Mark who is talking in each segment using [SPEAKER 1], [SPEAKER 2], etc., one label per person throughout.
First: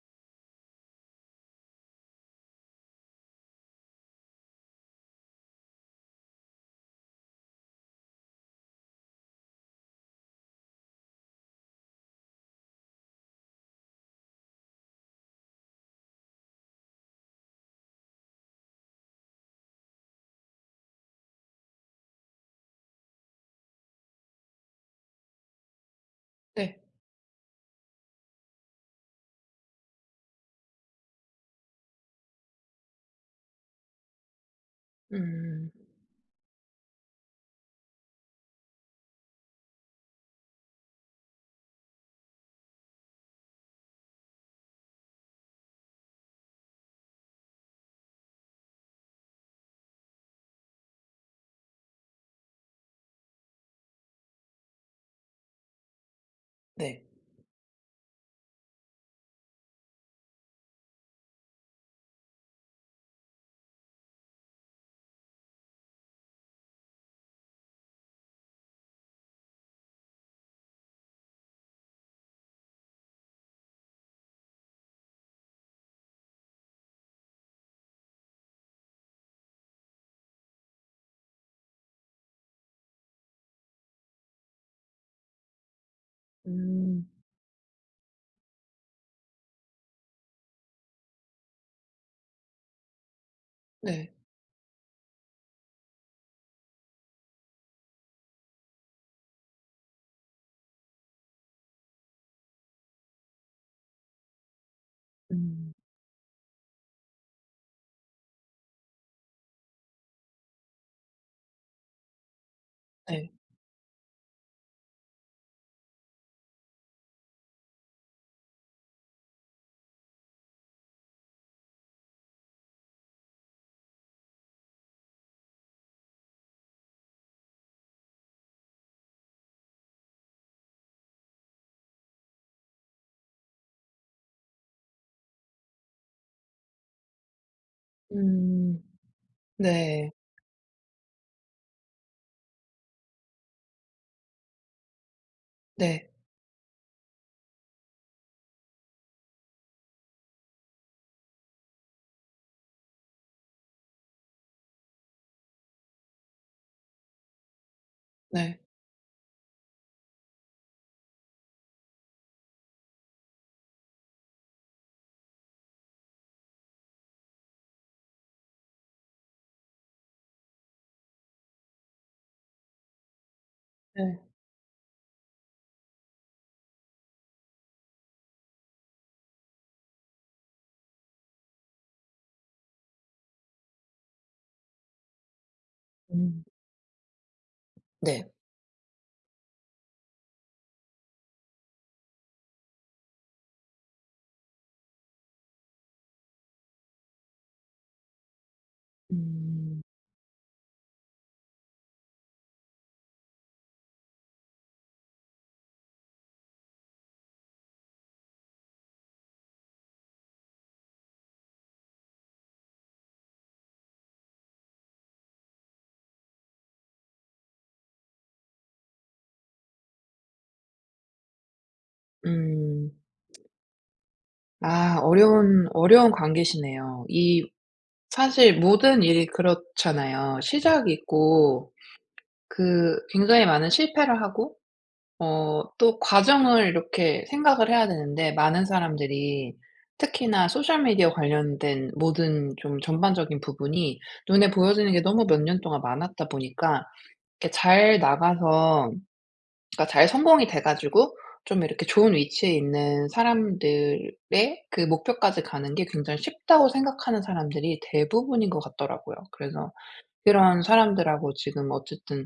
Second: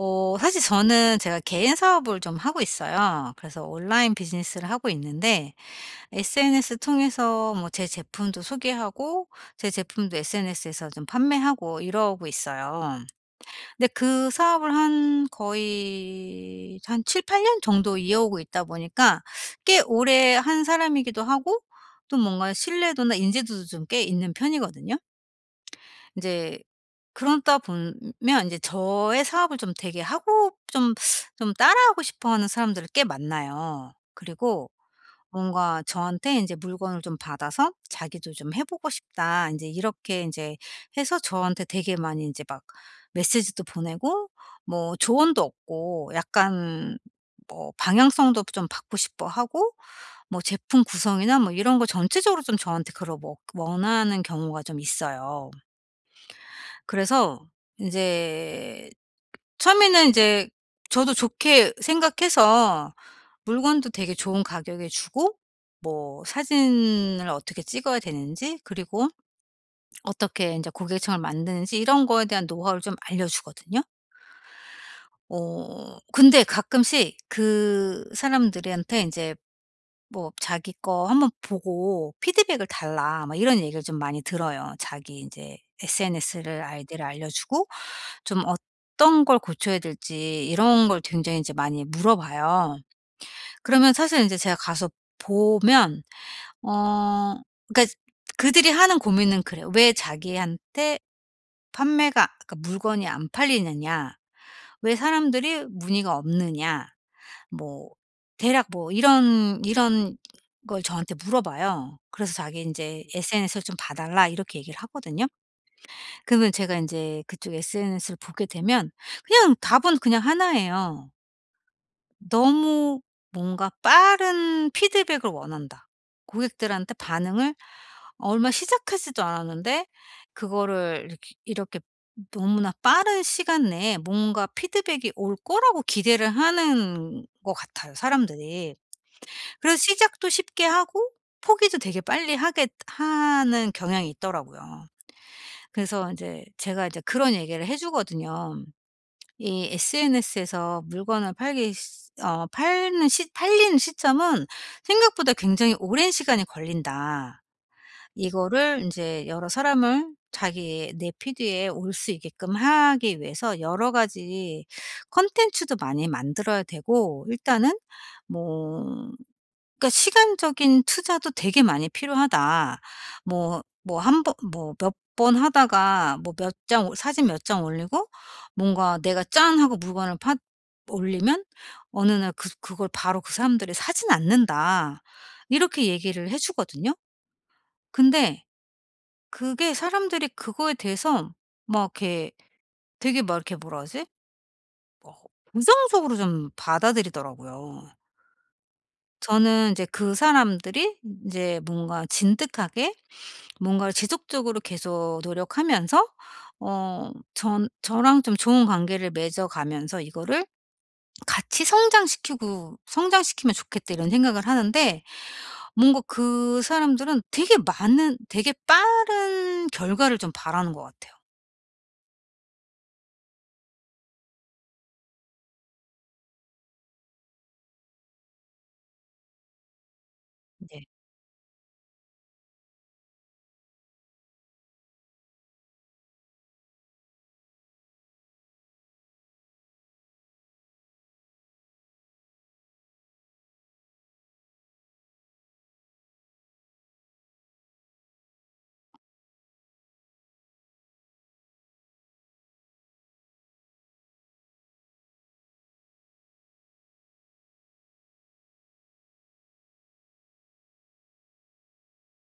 [SPEAKER 1] 사실 저는 제가 개인 사업을 좀 하고 있어요. 그래서 온라인 비즈니스를 하고 있는데 SNS 통해서 뭐 제 제품도 소개하고 제 제품도 SNS에서 좀 판매하고 이러고 있어요. 근데 그 사업을 한 거의 한 7-8년 정도 이어오고 있다 보니까 꽤 오래 한 사람이기도 하고, 또 뭔가 신뢰도나 인지도도 좀 꽤 있는 편이거든요. 이제
[SPEAKER 2] 네.
[SPEAKER 1] 그러다 보면 이제 저의 사업을 좀 되게 하고 좀 따라하고 싶어하는 사람들을 꽤 만나요. 그리고
[SPEAKER 2] 음.
[SPEAKER 1] 뭔가 저한테 이제 물건을 좀 받아서 "자기도 좀 해 보고 싶다." 이제 이렇게 이제 해서 저한테 되게 많이 이제 막 메시지도 보내고 뭐 조언도 얻고, 약간 뭐 방향성도 좀 받고 싶어하고, 뭐 제품 구성이나 뭐 이런 거 전체적으로 좀 저한테 그걸 뭐 원하는 경우가 좀 있어요.
[SPEAKER 2] 네.
[SPEAKER 1] 그래서 이제 처음에는 이제 저도 좋게 생각해서 물건도 되게 좋은 가격에 주고, 뭐 사진을 어떻게 찍어야 되는지, 그리고 어떻게 인제 고객층을 만드는지 이런 거에 대한 노하우를 좀 알려 주거든요. 근데 가끔씩 그 사람들한테 인제 뭐 "자기 거 한번 보고 피드백을 달라." 막 이런 얘기를 좀 많이 들어요. 자기 인제 SNS를 아이디를
[SPEAKER 2] 음.
[SPEAKER 1] 알려 주고 좀 어떤 걸 고쳐야 될지 이런 걸 굉장히 이제 많이 물어봐요. 그러면
[SPEAKER 2] 네.
[SPEAKER 1] 사실 인제 제가 가서 보면 어 그러니까 그들이 하는 고민은 그래요. 왜 자기한테 판매가, 그러니까 물건이 안 팔리느냐. 왜 사람들이
[SPEAKER 2] 음.
[SPEAKER 1] 문의가 없느냐. 뭐 대략 뭐 이런 이런 걸 저한테 물어봐요. 그래서 자기 인제
[SPEAKER 2] 네.
[SPEAKER 1] "SNS를 좀 봐 달라." 이렇게 얘기를 하거든요. 그러면 제가 인제 그쪽 SNS를 보게 되면 그냥 답은 그냥 하나예요. "너무 뭔가 빠른 피드백을 원한다. 고객들한테 반응을 얼마 시작하지도 않았는데 그거를 이렇게 이렇게 너무나 빠른 시간 내에 뭔가 피드백이 올 거라고 기대를 하는 것 같아요, 사람들이."
[SPEAKER 2] 음.
[SPEAKER 1] 그래서
[SPEAKER 2] 네.
[SPEAKER 1] 시작도 쉽게 하고 포기도 되게 빨리 하게 하는 경향이 있더라고요.
[SPEAKER 2] 네.
[SPEAKER 1] 그래서 이제 제가 이제 그런 얘기를 해 주거든요. 이 SNS에서 물건을 팔기 시 어 팔는 시 팔린 시점은 생각보다 굉장히 오랜 시간이 걸린다.
[SPEAKER 2] 네.
[SPEAKER 1] 이거를 이제 여러 사람을 자기 내 피드에 올 수 있게끔 하기 위해서 여러 가지 컨텐츠도 많이 만들어야 되고, 일단은 뭐 그러니까 "시간적인 투자도 되게 많이 필요하다. 뭐 뭐
[SPEAKER 2] 네.
[SPEAKER 1] 한 번, 뭐 몇 번 하다가 뭐 몇 장 올 사진 몇 장 올리고 뭔가 내가 '짠.' 하고 물건을 올리면 어느 날 그걸 바로 그 사람들이 사진 않는다." 이렇게 얘기를 해
[SPEAKER 2] 음.
[SPEAKER 1] 주거든요.
[SPEAKER 2] 네.
[SPEAKER 1] 근데 그게 사람들이 그거에 대해서 막 이렇게, 되게 막 이렇게 뭐라 하지, 어 부정적으로 좀 받아들이더라고요. 저는
[SPEAKER 2] 음.
[SPEAKER 1] 이제 그 사람들이 이제 뭔가 진득하게 뭔가를 지속적으로 계속 노력하면서, 전 저랑 좀 좋은 관계를 맺어 가면서 이거를 '같이 성장시키고, 성장시키면 좋겠다.' 이런 생각을 하는데 뭔가 그 사람들은 되게 빠른 결과를 좀 바라는 것 같아요.
[SPEAKER 2] 음. 아, 어려운 관계시네요. 이 사실 모든 일이 그렇잖아요.
[SPEAKER 1] 네.
[SPEAKER 2] 시작이 있고 그 굉장히 많은 실패를 하고, 또 과정을 이렇게 생각을 해야 되는데, 많은 사람들이 특히나 소셜 미디어 관련된 모든 좀 전반적인 부분이 눈에 보여지는 게 너무 몇 년 동안 많았다 보니까 이렇게 잘 나가서, 그러니까 잘 성공이 돼 가지고 좀 이렇게 좋은 위치에 있는 사람들의 그 목표까지 가는 게 굉장히 쉽다고 생각하는 사람들이 대부분인 것 같더라고요. 그래서 그런 사람들하고 지금 어쨌든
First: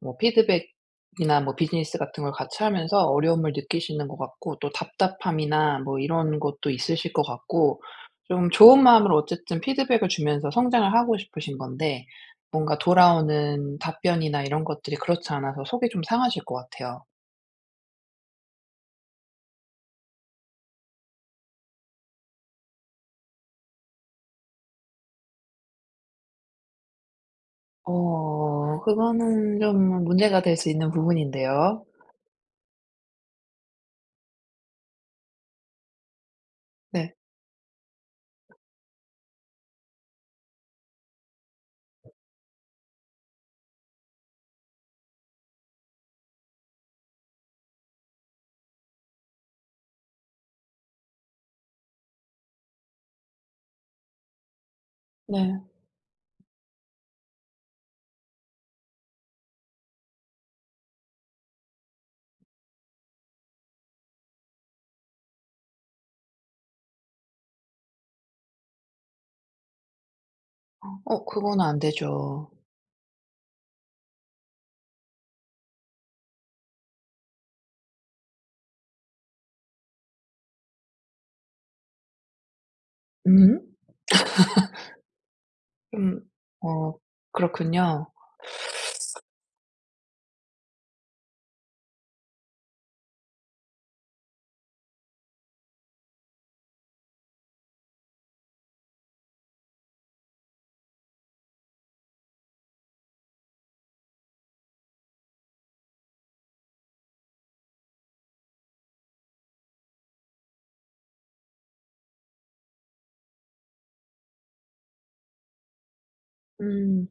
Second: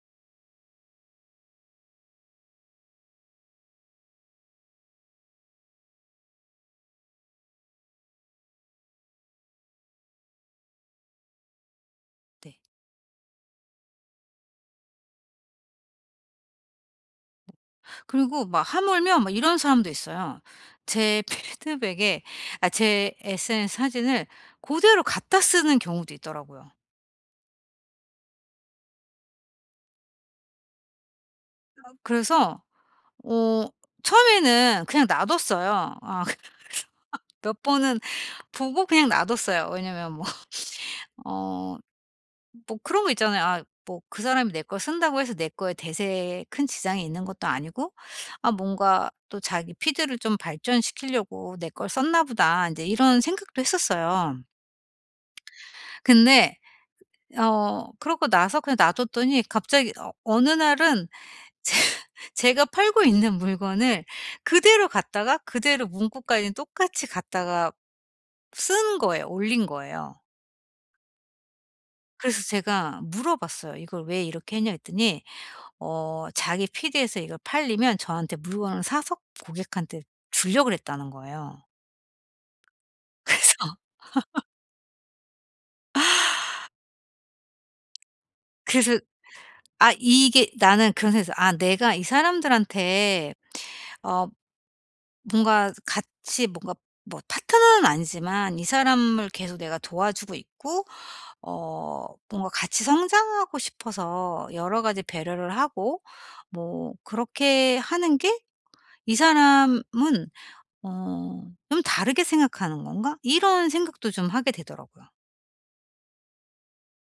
[SPEAKER 2] 뭐 피드백이나 뭐 비즈니스 같은 걸 같이 하면서 어려움을 느끼시는 것 같고, 또 답답함이나 뭐 이런 것도 있으실 것 같고, 좀 좋은 마음으로 어쨌든 피드백을 주면서 성장을 하고 싶으신 건데
[SPEAKER 1] 네.
[SPEAKER 2] 뭔가 돌아오는 답변이나 이런 것들이 그렇지 않아서 속이 좀 상하실 것 같아요.
[SPEAKER 1] 그리고 막 하물며 막 이런 사람도 있어요. 제 피드백에, 제 SNS 사진을 그대로 갖다 쓰는 경우도 있더라고요.
[SPEAKER 2] 그거는 좀 문제가 될 수 있는 부분인데요.
[SPEAKER 1] 그래서 어 처음에는 그냥 놔뒀어요.
[SPEAKER 2] 네.
[SPEAKER 1] 몇 번은 보고 그냥 놔뒀어요. 왜냐면 뭐 어 뭐 그런 거 있잖아요. 뭐 그 사람이 내 걸 쓴다고 해서 내 거에 대세에 큰 지장이 있는 것도 아니고, 뭔가 또 자기 피드를 좀 발전시키려고 '내 걸 썼나 보다.' 이제 이런 생각도 했었어요.
[SPEAKER 2] 네.
[SPEAKER 1] 근데 그러고 나서 그냥 놔뒀더니 갑자기 어느 날은 제 제가 팔고 있는 물건을 그대로 갖다가 그대로 문구까지 똑같이 갖다가 쓴 거예요. 올린 거예요.
[SPEAKER 2] 어, 그거는 안
[SPEAKER 1] 그래서
[SPEAKER 2] 되죠.
[SPEAKER 1] 제가 물어봤어요. "이걸 왜 이렇게 했냐?" 했더니 자기 PD에서 이걸 팔리면 저한테 물건을 사서 고객한테 주려고 그랬다는 거예요. 그래서
[SPEAKER 2] 음? 좀, 어, 그렇군요.
[SPEAKER 1] 그래서 이게 나는 그런 생각에서 '아 내가 이 사람들한테 어 뭔가 같이 뭔가, 뭐 파트너는 아니지만 이 사람을 계속 내가 도와주고 있고 뭔가 같이 성장하고 싶어서 여러 가지 배려를 하고 뭐 그렇게 하는 게, 이 사람은 좀 다르게 생각하는 건가?' 이런 생각도 좀 하게 되더라고요.
[SPEAKER 2] 음.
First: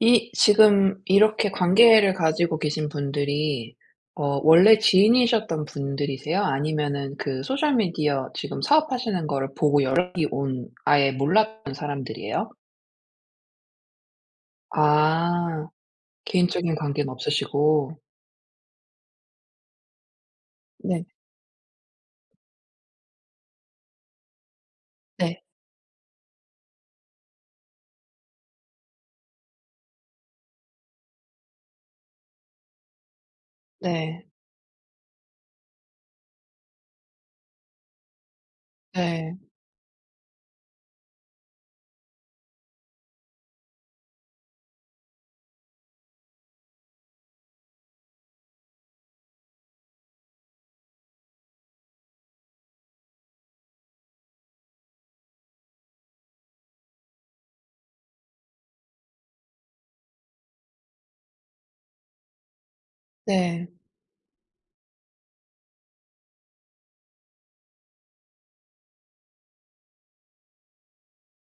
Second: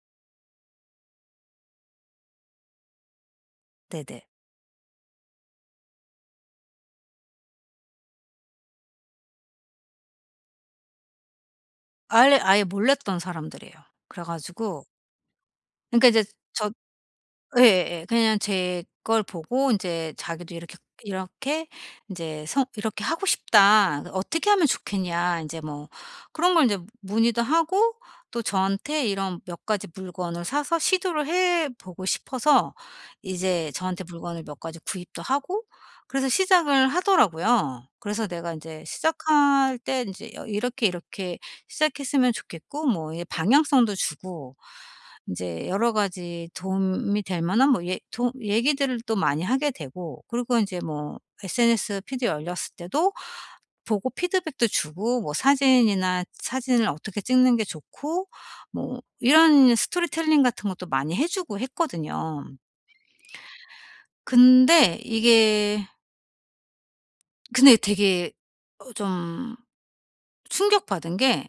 [SPEAKER 2] 이 지금 이렇게 관계를 가지고 계신 분들이
[SPEAKER 1] 네네.
[SPEAKER 2] 원래 지인이셨던 분들이세요? 아니면은 그 소셜 미디어 지금 사업하시는 거를 보고 연락이 온 아예 몰랐던
[SPEAKER 1] 아예
[SPEAKER 2] 사람들이에요?
[SPEAKER 1] 아예 몰랐던 사람들이에요. 그래 가지고,
[SPEAKER 2] 아.
[SPEAKER 1] 그러니까 이제 저,
[SPEAKER 2] 개인적인 관계는 없으시고.
[SPEAKER 1] 예예. 그냥 제 걸 보고 인제 자기도 이렇게,
[SPEAKER 2] 네.
[SPEAKER 1] 이렇게 인제 성 "이렇게 하고 싶다. 그 어떻게 하면 좋겠냐."
[SPEAKER 2] 네.
[SPEAKER 1] 인제 뭐 그런 걸 인제 문의도 하고, 또 저한테 이런 몇 가지 물건을 사서 시도를 해 보고 싶어서 이제 저한테
[SPEAKER 2] 네.
[SPEAKER 1] 물건을 몇 가지 구입도 하고, 그래서 시작을 하더라고요. 그래서 내가 인제
[SPEAKER 2] 네.
[SPEAKER 1] 시작할 때 인제 여 "이렇게, 이렇게 시작했으면 좋겠고" 뭐 이 방향성도 주고, 이제 여러 가지 도움이 될 만한 뭐 얘 도 얘기들을 또 많이 하게 되고, 그리고 이제뭐 SNS 피드 열렸을 때도 보고 피드백도 주고 뭐 사진이나 사진을 어떻게 찍는 게 좋고 뭐 이런 스토리텔링 같은 것도 많이 해 주고 했거든요.
[SPEAKER 2] 네.
[SPEAKER 1] 근데 이게 근데 되게 좀 충격받은 게,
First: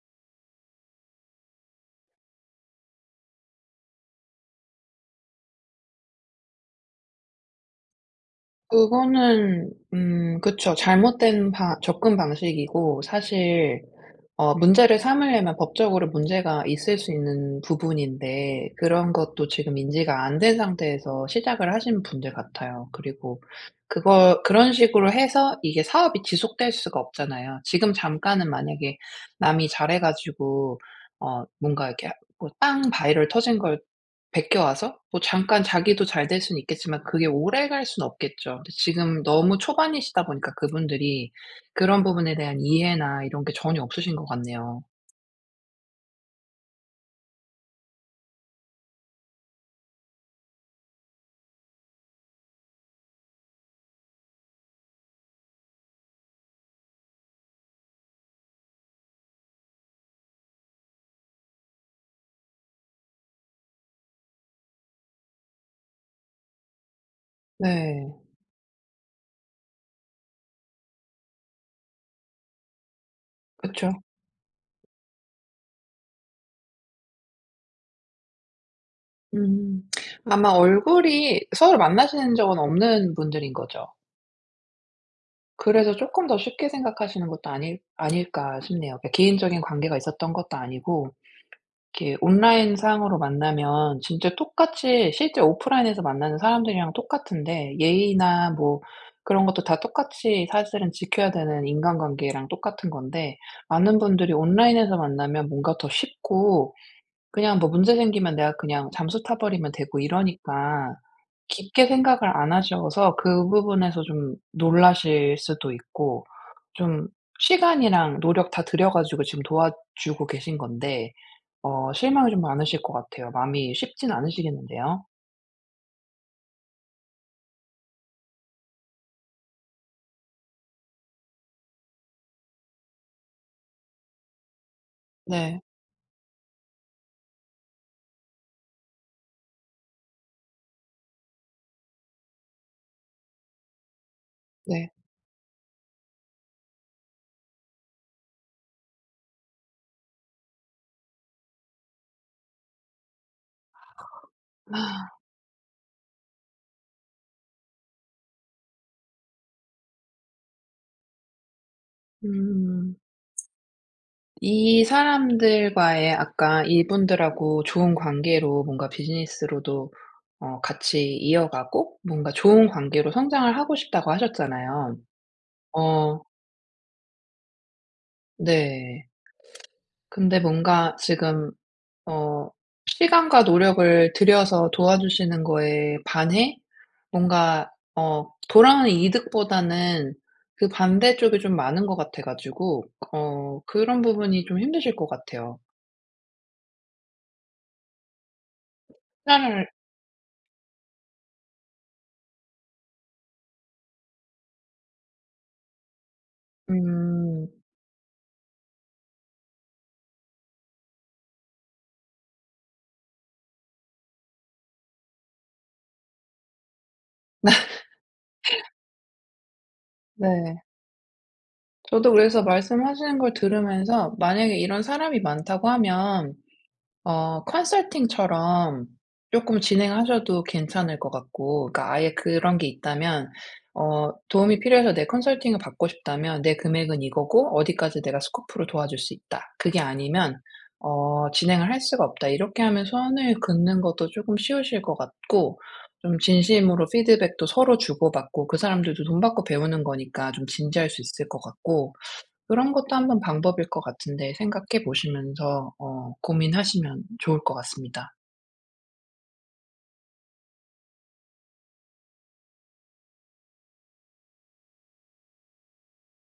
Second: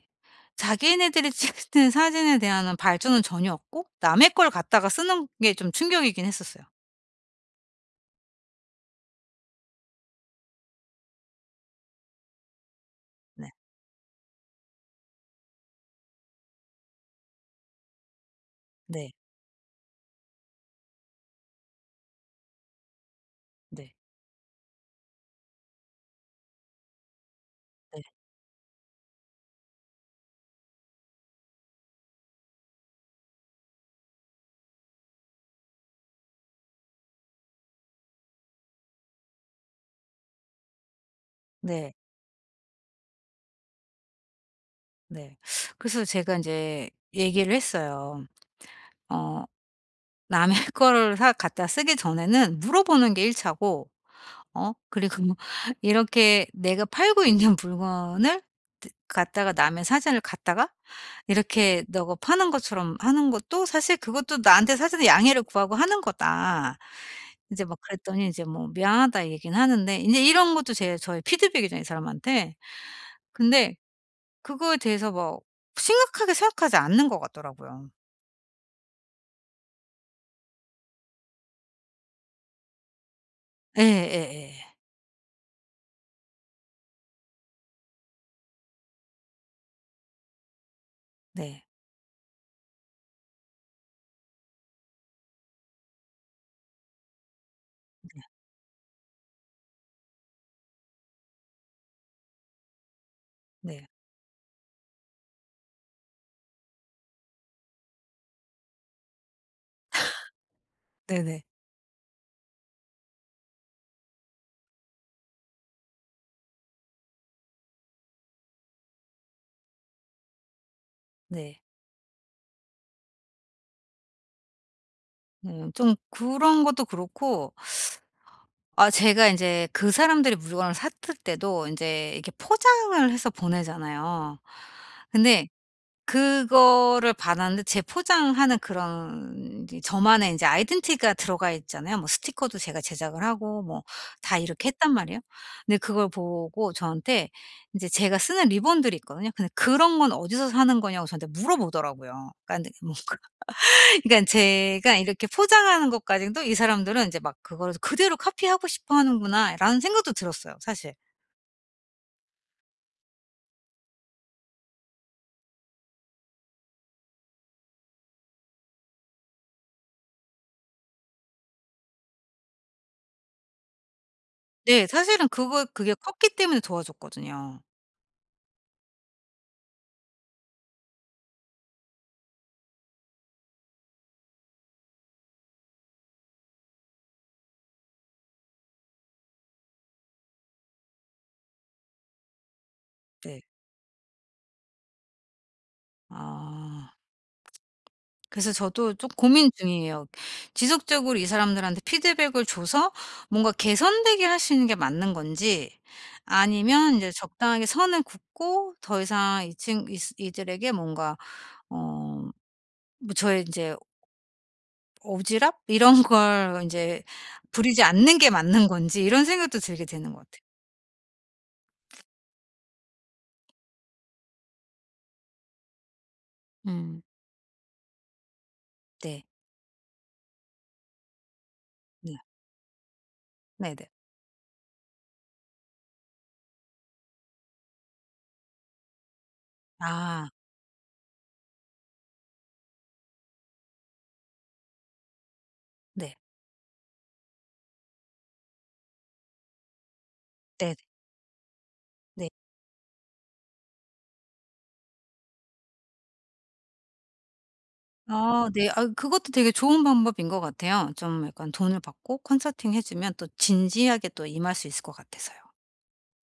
[SPEAKER 1] 자기네들이 찍는 사진에 대한 발전은 전혀 없고 남의 걸 갖다가 쓰는 게 좀 충격이긴 했었어요.
[SPEAKER 2] 그거는 그쵸. 잘못된 바 접근 방식이고,
[SPEAKER 1] 네.
[SPEAKER 2] 사실 어 문제를 삼으려면 법적으로 문제가 있을 수 있는 부분인데
[SPEAKER 1] 네.
[SPEAKER 2] 그런 것도 지금 인지가 안 된 상태에서 시작을 하신 분들 같아요. 그리고
[SPEAKER 1] 네.
[SPEAKER 2] 그거 그런 식으로 해서 이게 사업이 지속될 수가 없잖아요. 지금
[SPEAKER 1] 네.
[SPEAKER 2] 잠깐은 만약에 남이 잘해 가지고, 어 뭔가 이렇게 뭐 빵 바이럴 터진 걸 베껴 와서 뭐 잠깐 자기도 잘 될 수는 있겠지만 그게 오래 갈 수는 없겠죠. 근데 지금 너무 초반이시다 보니까 그분들이
[SPEAKER 1] 네.
[SPEAKER 2] 그런 부분에 대한 이해나 이런 게 전혀 없으신 것 같네요.
[SPEAKER 1] 네. 그래서 제가 인제 얘기를 했어요. 어 남의 거를 사 갖다 쓰기 전에는 물어보는 게 1 차고, 그리고 뭐 이렇게 내가 팔고 있는 물건을 드 갖다가 남의 사진을 갖다가 이렇게 너가 파는 것처럼 하는 것도 사실 그것도 나한테 사전에 양해를 구하고 하는 거다. 인제 막
[SPEAKER 2] 네.
[SPEAKER 1] 그랬더니 인제 뭐 "미안하다." 얘기는 하는데 인제 이런 것도 제 저의 피드백이죠, 이 사람한테. 근데
[SPEAKER 2] 그쵸.
[SPEAKER 1] 그거에 대해서 뭐 심각하게 생각하지 않는 것 같더라고요.
[SPEAKER 2] 음. 아마 얼굴이 서로 만나신 적은 없는 분들인 거죠.
[SPEAKER 1] 예예예.
[SPEAKER 2] 그래서 쪼끔 더 쉽게 생각하시는 것도 아닐까 싶네요. 그러니까 개인적인 관계가 있었던 것도 아니고
[SPEAKER 1] 네.
[SPEAKER 2] 이렇게 온라인상으로 만나면 진짜 똑같이 실제 오프라인에서 만나는 사람들이랑 똑같은데,
[SPEAKER 1] 네.
[SPEAKER 2] 예의나 뭐 그런 것도 다 똑같이 사실은 지켜야 되는 인간관계랑 똑같은 건데
[SPEAKER 1] 네.
[SPEAKER 2] 많은 분들이 온라인에서 만나면 뭔가 더 쉽고 그냥 뭐 문제 생기면 내가 그냥 잠수 타 버리면 되고 이러니까
[SPEAKER 1] 네네.
[SPEAKER 2] 깊게 생각을 안 하셔서 그 부분에서 좀 놀라실 수도 있고 좀 시간이랑 노력 다 들여 가지고 지금 도와주고 계신 건데
[SPEAKER 1] 네.
[SPEAKER 2] 어 실망이 좀 많으실 것 같아요. 마음이 쉽진 않으시겠는데요.
[SPEAKER 1] 좀 그런 것도 그렇고, 제가 인제 그 사람들이 물건을 샀을 때도 인제 이렇게 포장을 해서 보내잖아요. 근데
[SPEAKER 2] 네.
[SPEAKER 1] 그거를 받았는데 제 포장하는 그런 이제 저만의 인제 아이덴티티가 들어가 있잖아요. 뭐 스티커도 제가 제작을 하고 뭐 다 이렇게
[SPEAKER 2] 네.
[SPEAKER 1] 했단 말이에요. 근데 그걸 보고 저한테 인제 제가 쓰는 리본들이 있거든요. 근데 "그런 건 어디서 사는 거냐."고 저한테 물어보더라고요. 그러니까 뭐 그 그러니까 제가 이렇게 포장하는 것까지도 이 사람들은 이제 막 '그거를 그대로 카피하고 싶어 하는구나.'라는 생각도 들었어요, 사실.
[SPEAKER 2] 음. 이 사람들과의, 아까 이분들하고 좋은 관계로 뭔가 비즈니스로도 어 같이 이어가고 뭔가 좋은 관계로 성장을 하고 싶다고
[SPEAKER 1] 네.
[SPEAKER 2] 하셨잖아요.
[SPEAKER 1] 사실은 그거 그게
[SPEAKER 2] 어
[SPEAKER 1] 컸기 때문에 도와줬거든요.
[SPEAKER 2] 네. 근데 뭔가 지금 어 시간과 노력을 들여서 도와주시는 거에 반해 뭔가 어 돌아오는 이득보다는 그 반대쪽이 좀 많은 것 같아 가지고
[SPEAKER 1] 네.
[SPEAKER 2] 어 그런 부분이 좀 힘드실 것 같아요.
[SPEAKER 1] 아. 그래서 저도 좀 고민
[SPEAKER 2] 투자를
[SPEAKER 1] 중이에요. 지속적으로 이 사람들한테 피드백을 줘서 뭔가 개선되게 할 수 있는 게 맞는 건지, 아니면 이제
[SPEAKER 2] 음.
[SPEAKER 1] 적당하게 선을 긋고 더 이상 이 친 이 이들에게 뭔가 어 뭐 저의 인제 오지랖 이런 걸 이제 부리지 않는 게 맞는 건지 이런 생각도 들게 되는 것 같아요.
[SPEAKER 2] 네. 저도 그래서 말씀하시는 걸 들으면서 만약에 이런 사람이 많다고 하면
[SPEAKER 1] 음.
[SPEAKER 2] 어 컨설팅처럼
[SPEAKER 1] 네.
[SPEAKER 2] 조금 진행하셔도 괜찮을 것 같고, 그러니까 아예
[SPEAKER 1] 네.
[SPEAKER 2] 그런 게 있다면
[SPEAKER 1] 네네.
[SPEAKER 2] 어 도움이 필요해서 내 컨설팅을 받고 싶다면 "내 금액은 이거고 어디까지 내가 스코프로 도와줄 수 있다." 그게
[SPEAKER 1] 아.
[SPEAKER 2] 아니면 어 "진행을 할 수가 없다." 이렇게 하면 선을 긋는 것도 조금 쉬우실 것 같고,
[SPEAKER 1] 네.
[SPEAKER 2] 좀 진심으로 피드백도 서로 주고받고 그 사람들도 돈 받고 배우는 거니까 좀
[SPEAKER 1] 네네. 네.
[SPEAKER 2] 진지할 수 있을 것 같고,
[SPEAKER 1] 네.
[SPEAKER 2] 그런 것도 한번 방법일 것 같은데, 생각해 보시면서 어 고민하시면 좋을 것 같습니다.
[SPEAKER 1] 아 네. 아 그것도 되게 좋은 방법인 것 같아요. 좀 약간 돈을 받고 컨설팅 해 주면 또 진지하게 또 임할 수 있을 것 같아서요.